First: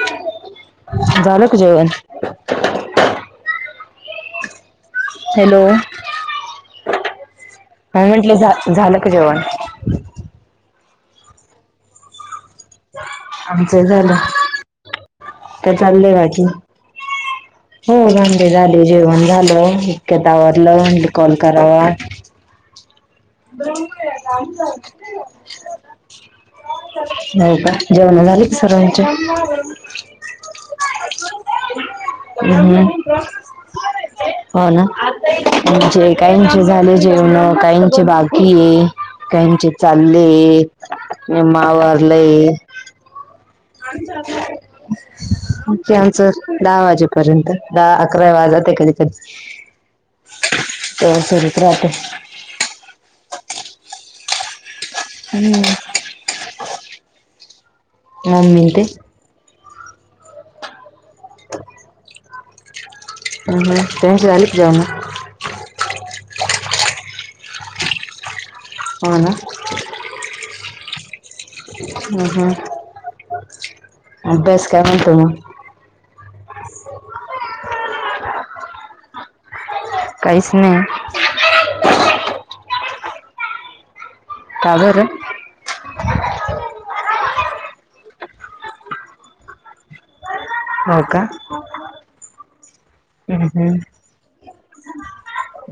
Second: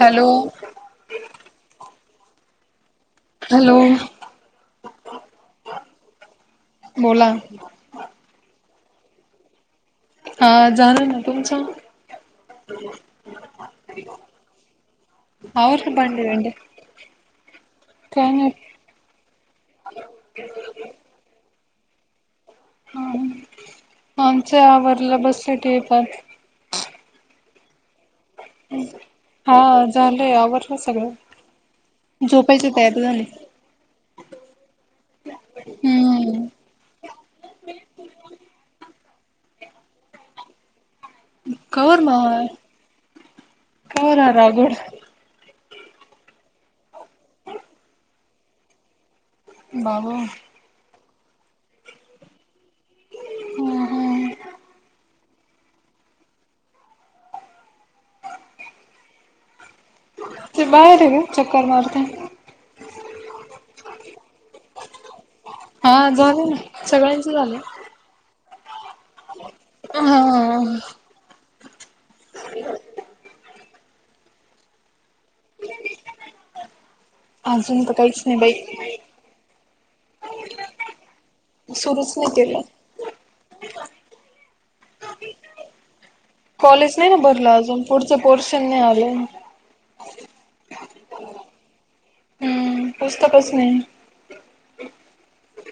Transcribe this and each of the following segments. Hello झालं का जेवण हॅलो हॅलो बोला हा म्हंटलं झालं का जेवण हा झालं ना तुमचं आमचं झालं का आवरलं चाललंय भांडे बाकी भांडे हो काय भांडी नाही झाली जेवण झालं इतक्या आवरलं कॉल कर ह हा आमच्या आवरलं बसले टीव्ही पाहत ब हो का जेवण झालीच सर्वांच्या हा झालंय आवरलं सगळं झोपायच हम्म. तयारी झाले हो ना म्हणजे हम्म काहींचे झाले जेवणं काहींचे बाकी हे काहींचे चाललेत निम्म कवर मावळ आवरलंय कवर हा रागोड आमचं ह्यांच दहा वाजेपर्यंत दहा अकरा वाजाते कधी कधी बाबा तर सरीत राहते ह ह हम् मम्मी ते ते बाहेर आहे ग चक्कर मारता [unintelligible] हा झाले ना सगळ्यांचे झाले हो अ हा हा ह हा अभ्यास काय म्हणतोय मं अजून तर काहीच नाही बाई काहीच नाही सुरूच नाही केलं का बरं कॉलेज नाही ना भरलं अजून पुढचं पोर्शन नाही आलं हो का हम्म हम्म पुस्तकच नाही हम्म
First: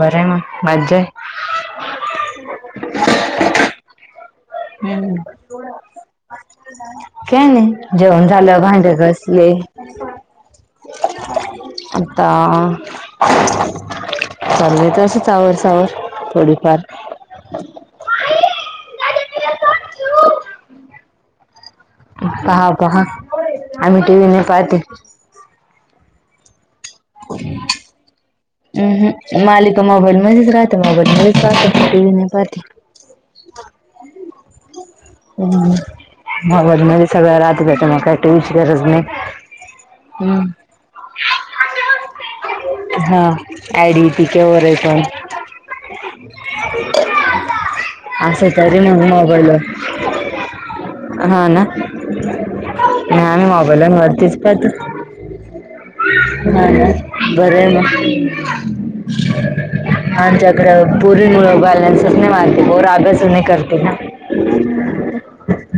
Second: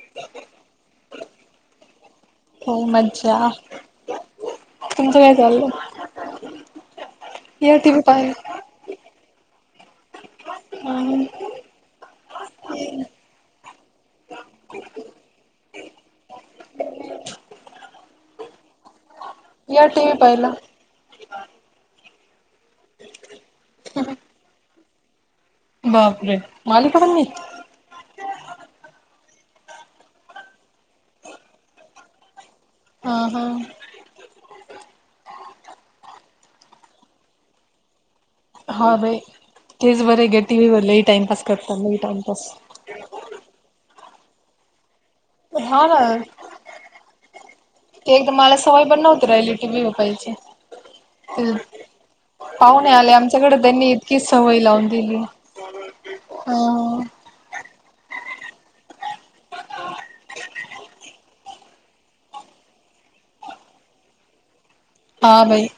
बरं आहे म मज्जा आहे हो मज्जा तुमचं काय चाललं काय या टी नाही व्ही जेवणं झालं भांड घासले हो हम् आता चाललंय तसं सावर सावर थोडीफार या टीव्ही पाहिलाय पहा पहा आम्ही टीव्ही नाही पाहते बापरे मालिका पण नाही हम् हम मालिका मोबाईल मध्येच राहते, मोबाईल मध्येच पाहते टीव्ही नाही पाहते हा हा हम्म मोबाइलमध्ये सगळं राहतं त्यांच्यामुळं काय टीव्हीची गरज हा नाही. बाई तेच बरं हाय हम्म. गं टीव्ही वर लय टाईमपास करतं चाललंय टाईमपास डीपी च्या वर आय कोण ना ते एकदा असं मला तरी सवय म पण नव्हती राहिली मोगडलं टी व्ही वर पाहायची हा ना पाहुणे आले नाही आम्ही आमच्याकडे त्यांनी मोबाईलून इतकी भरतेच सवय पत लावून दिली हा बर मग आमच्याकडे पोरी मुळ बॅलेनसेसच नाही मारते पोर आभेस नाही करते ना हम् हा भाई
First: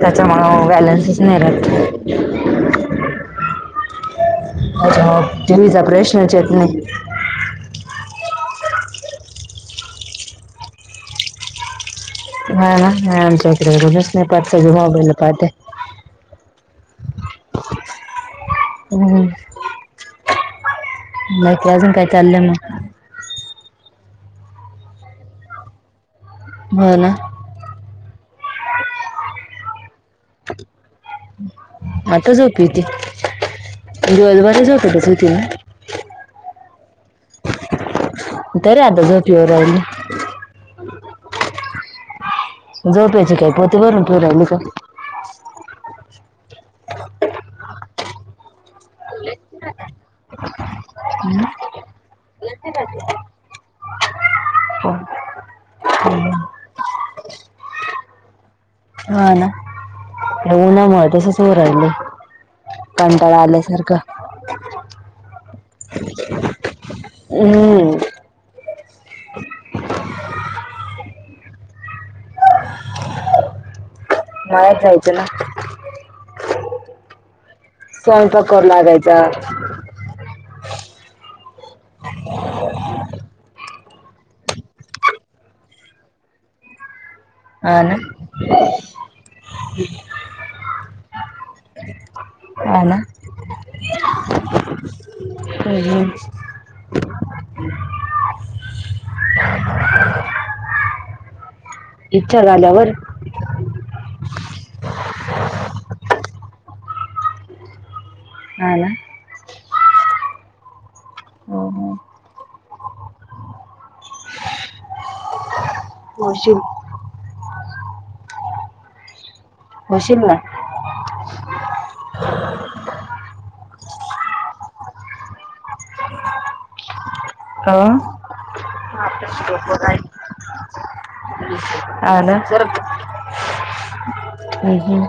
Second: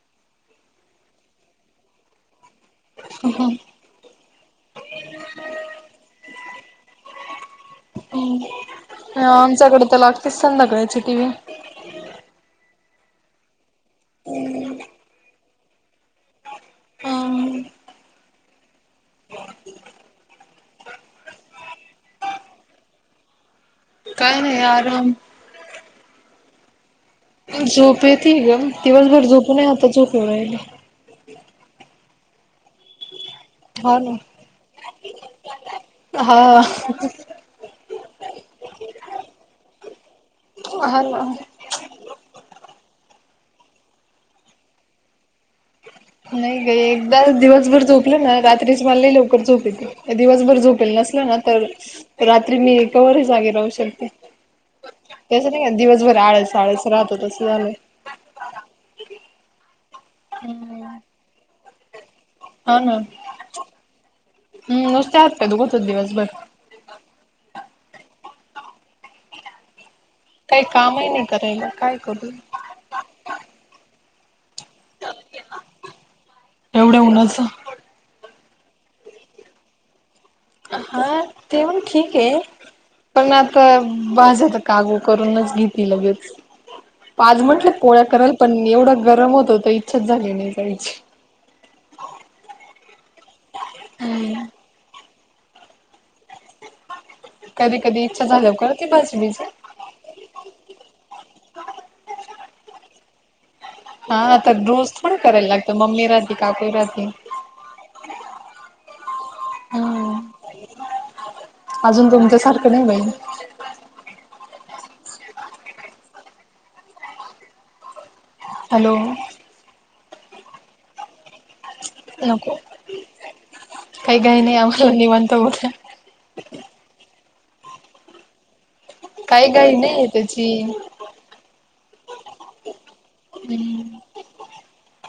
त्याच्यामुळं बॅलन्सच नाही भरत ह ह अच्छा हो जलीचा प्रश्नचे येत नाही ह आमच्याकडे तर लागतेच संध्याकाळची टी व्ही हा ना हा आमच्याकडे सगळे पाच्या मोबाईल पाहतात व्ही ह नाही काय अजून काय चालं मग काय नाही आराम हो ना? झोप येते ग दिवसभर झोप नाही आता झोपलोय. आता झोप येती, ना. दिवसभरही झोपतच होती. अ तरी आता झोपेवर राहिली अहन झोप्याची काही पोते भरून ठेवू राहिली का? नाही ग एकदा दिवसभर झोपल ना रात्री तरीच मला लवकर झोप येत दिवसभर झोपेल नसल ना तर रात्री मी कवरही जागे राहू शकते. ते. होम् नाही दिवसभर आळस-आळस राहतो तस झाले झालंय. हा ना, या उन्हामुळे तसंच होऊ राहिले. हा ना कंटळा आल्यासारखं. का दोघ तो दिवस बर. हम्! काही कामही नाही करायला, काय करू? बाहेर जायचं ना, एवढ्या उन्हाचं. स्वयंपाक करू लागयचा. हा, ते पण ठीक आहे पण आता बाजता काम करूनच घेती लगेच. आज म्हणलं हा ना पोळ्या कराव्या पण एवढा गरम होत होतं, इच्छाच झाली नाही कायाची. अ ना? हम हम. कधी-कधी इच्छा झाल्यावर करते भाजीबीजी इच्छा झाल्यावर? हा, तर रोज थोडी करायला लागतं मम्मी राहती काकूही राहती. ह ना. हम्म. अजून तुमच्या सारखं नाही बाई. नशीब. हॅलो! बशील ना. नको. काही-काही नाही आम्हाला निवांत बोल [unintelligible] अ? काही घाई नाही त्याची अ ना? ह ह.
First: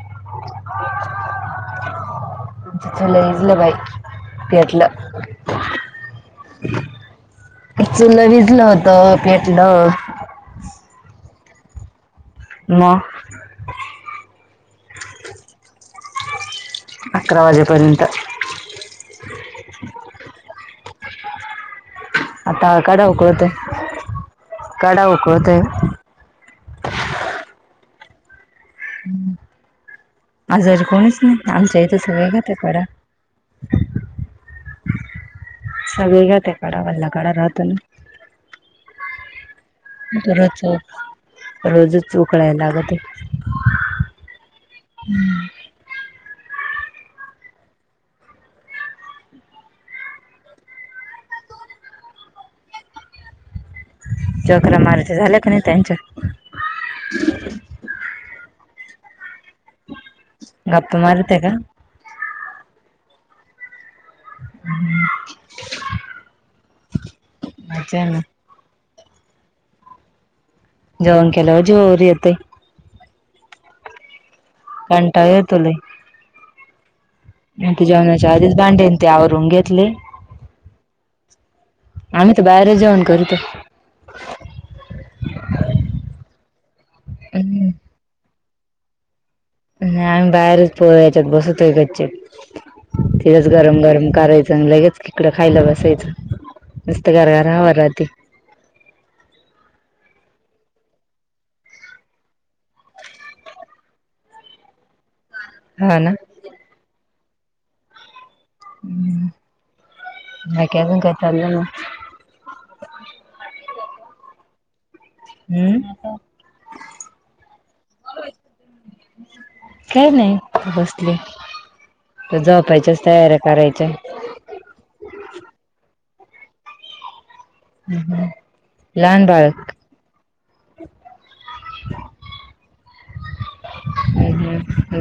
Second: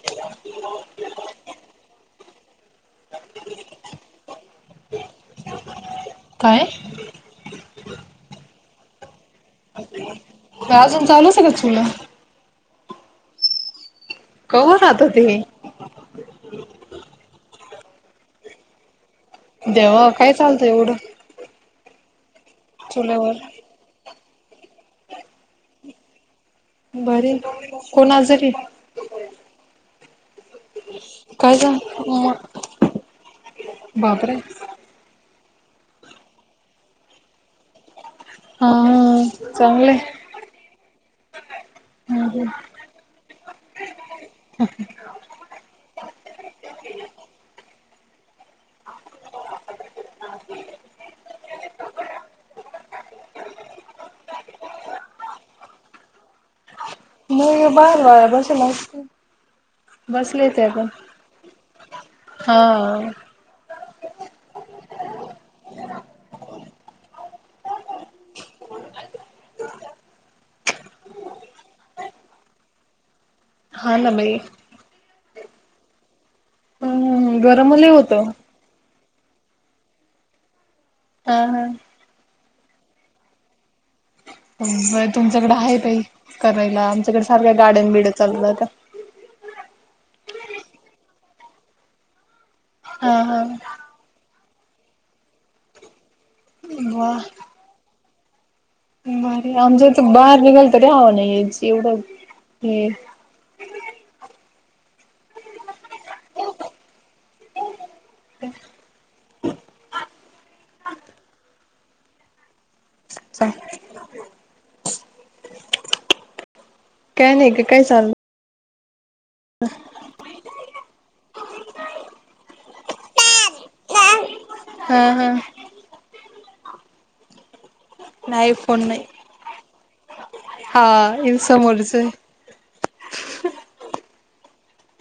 [unintelligible] लं इजलं बाई तेटलं. काय? चुलं विजलं होत पेटलं. अजून चालूच का चुला? म. कव्ह नव्हतं ते? अकरा वाजेपर्यंत. देवा, काय चालतं एवढं. आता कडा चुल्यावर उकळते, कडा उकळते. बर, कोण आजारी? आजारी कोणीच नाही, काय आमच्या इथं सगळे झालं घेते कडा. बापरे! सगळी ग तेकाड वालकड राहतन. हा! चांगलंय तर रच रोजच हम्म हम्म उकळाय लागत. हम्म. ह. चकरा ला मारच झाले क त्यानच्या? मग बार वार बसेल असतो. बसले ते पण गप्पा मारते का हा. मजा ना. जवण केल्यावर जीवावर येतय. हा न बाई. कंटाळा येतो लाई. हम्म आणि गरम ते लय होतं जेवणाच्या आधीच भांडेन ते आवरून घेतले. ह हा. आम्ही तर बाहेर जाऊन कर ते. तुमच्याकडे आहे बाई करायला आमच्याकडे सारख्या हम्म. गाडन बिड चालु राहत्या. ह. नाही आम्ही बाहेरच पोह याच्यात बसतो कच्चित हा हा तिथंच गरम गरम करायच. चांगलं गच किकडं खायला बसायचं. मस्त वा गार गार हवा राहते. भारी. आमच्या इथ बाहेर निघाल तररी हवं नाही या एवढं हे. हा ना. हम् नाही का मग काय चाललेलं? च् चां. हम्म. काय नाही ग काय चाललं? काही नाही बसले. तर जोपायच्याच तयारी्या करायच्या. हम्म हम्. हम् हम नाही फोन नाही लहान बाळक हा इ समोरचय.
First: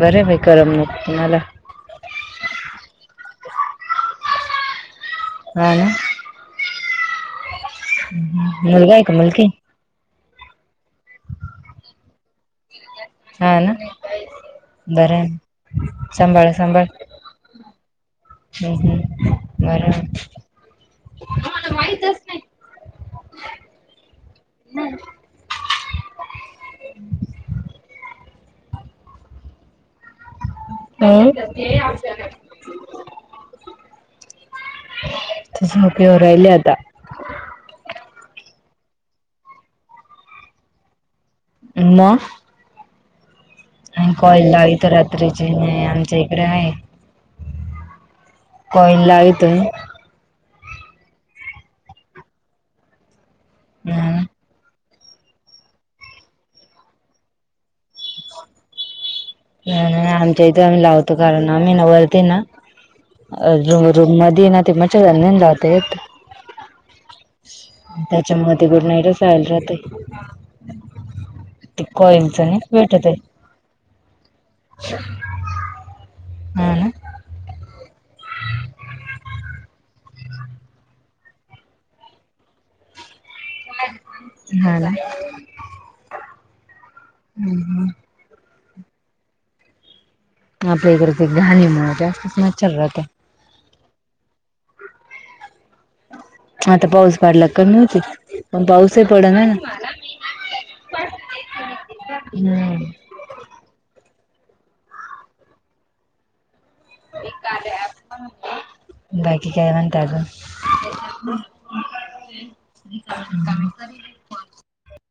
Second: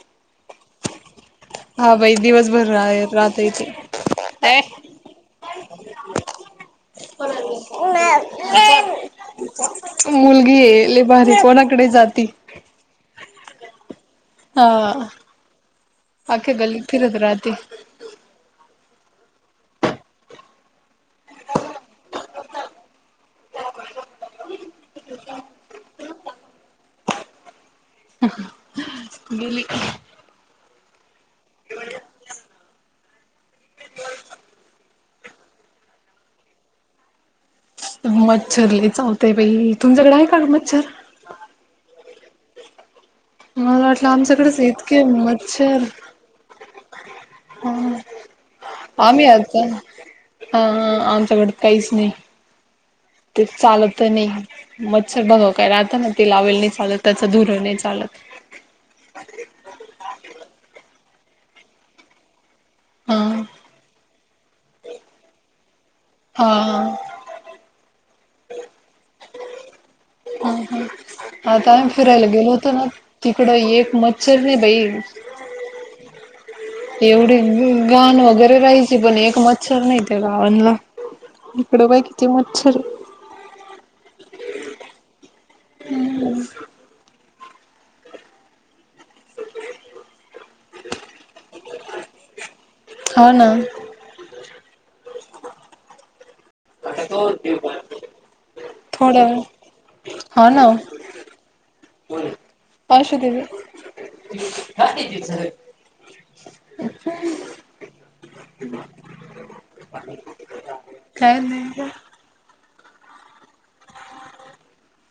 बरे बाई करमनुक तुम्हाला. हा बाई दिवसभर आहे राहातय ते. हा ना? कोणा? मुलगा आहे का मुलगी मुलगी ये लाई भारी कोणाकडे जाती. हा ना हा बर ना. सांभाळ अख्ख्या गल्लीत सांभाळ फिरत राहते हम्म हम्म. बरं. आम्हाला माहितच नाही. बली का? अं? आता झोप येऊ राहिली आता. मच्छर लई चावते बाई तुमच्याकडे आहे का मच्छर? ना. मला वाटलं आणि कॉयल आमच्याकडेच लावितो इतके रात्रीचे आमच्या इकडे आहे. हम कॉईल आम्ही लावितोय आता हा हा आमच्याकड काहीच नाही. ते चालत नाही. मच्छर बघाव काय राहता ना? ते लावेल नाही चालत त्याचं धूर नाही चालत. नाही नाही आमच्या इथे आम्ही लावतो. कारण आम्ही ना वरते ना? हा अ रूममध्ये ना ते मच्छरदाणी नाही ना लावता येत. हा त्याच्यामुळे ते गड नाईटच रायला राहते. ह ह आता ते फिरायला कॉईलच गेलो नाही होतो ना भेटत आहे तिकड एक मत विर नाही बाई हा एवढे घाण वगैरे राहायची पण एक मच्छर नाही ते गावांला इकडे बाई किती मच्छर आहे हा हम् आपल्या इकडेच घाणी म्हण जास्तच मच्छर राहत हा ना. आता पाऊस पडला कमी होती पण पाऊस थोडा पड ना ना हा ना अशू दे गं. हम्म [inaudible] बाकी काय म्हणता अजून काय नाही गं [unintelligible] [inaudible]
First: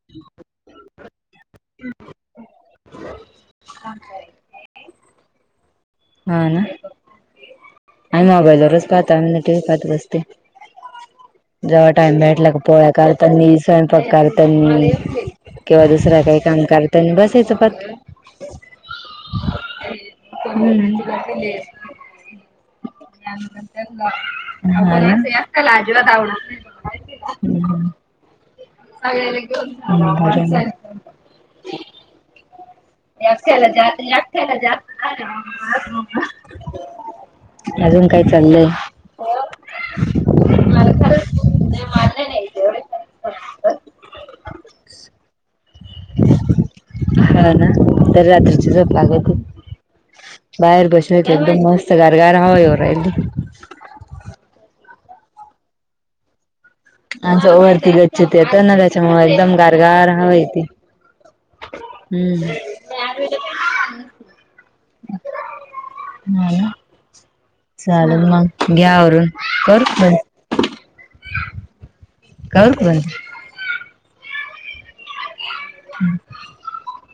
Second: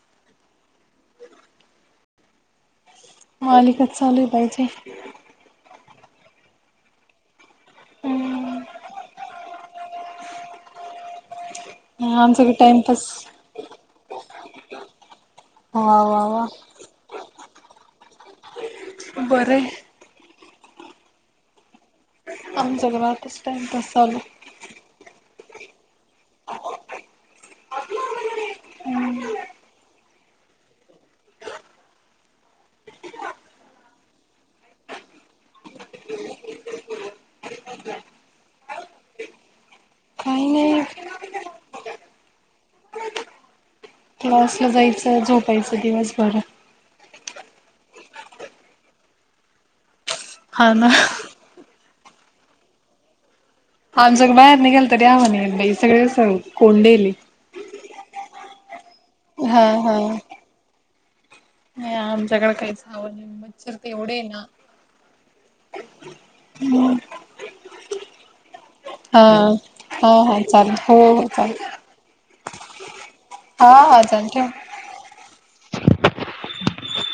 अलकत चालूय बाईचे हा ना आम्ही मोबाईल वरच पाहतो आम्ही टी व्ही पाहतो बसते जेव्हा टाइम भेटला आमच्याकडे का पोळ्या टाइमपास करतानी स्वयंपाक करतानी किंवा वा दुसरा वा काही वा काम करत बसायचं पत् बरं हम् न बा आमच्याकडे आताच टाइमपास चालू आहे. हा हम [inaudible] [inaudible] एकट्याला जातो अजून काय चाललंय काही नाही अ क्लासला जायचं झोपायचं दिवसभर हा ना तर रात्रीची जप लागते हा बाहेर ना. बसवायच एकदम मस्त गारगार हवा येऊ राहिली आमच्यात बाई निघालं तरी हवा नाहीये सगळेच आ वरती गच्छित तर ना त्याच्यामुळे एकदम हा हा. गारगार हवा येती नाही आमच्याकडे हम्म काहीच हवा नाही मच्छर ते एवढे आहे ना हा ना हम् चालेल मग घ्या आवरून करू हा हा चालेल हो हो चालेल का क ब हा हा जात हम्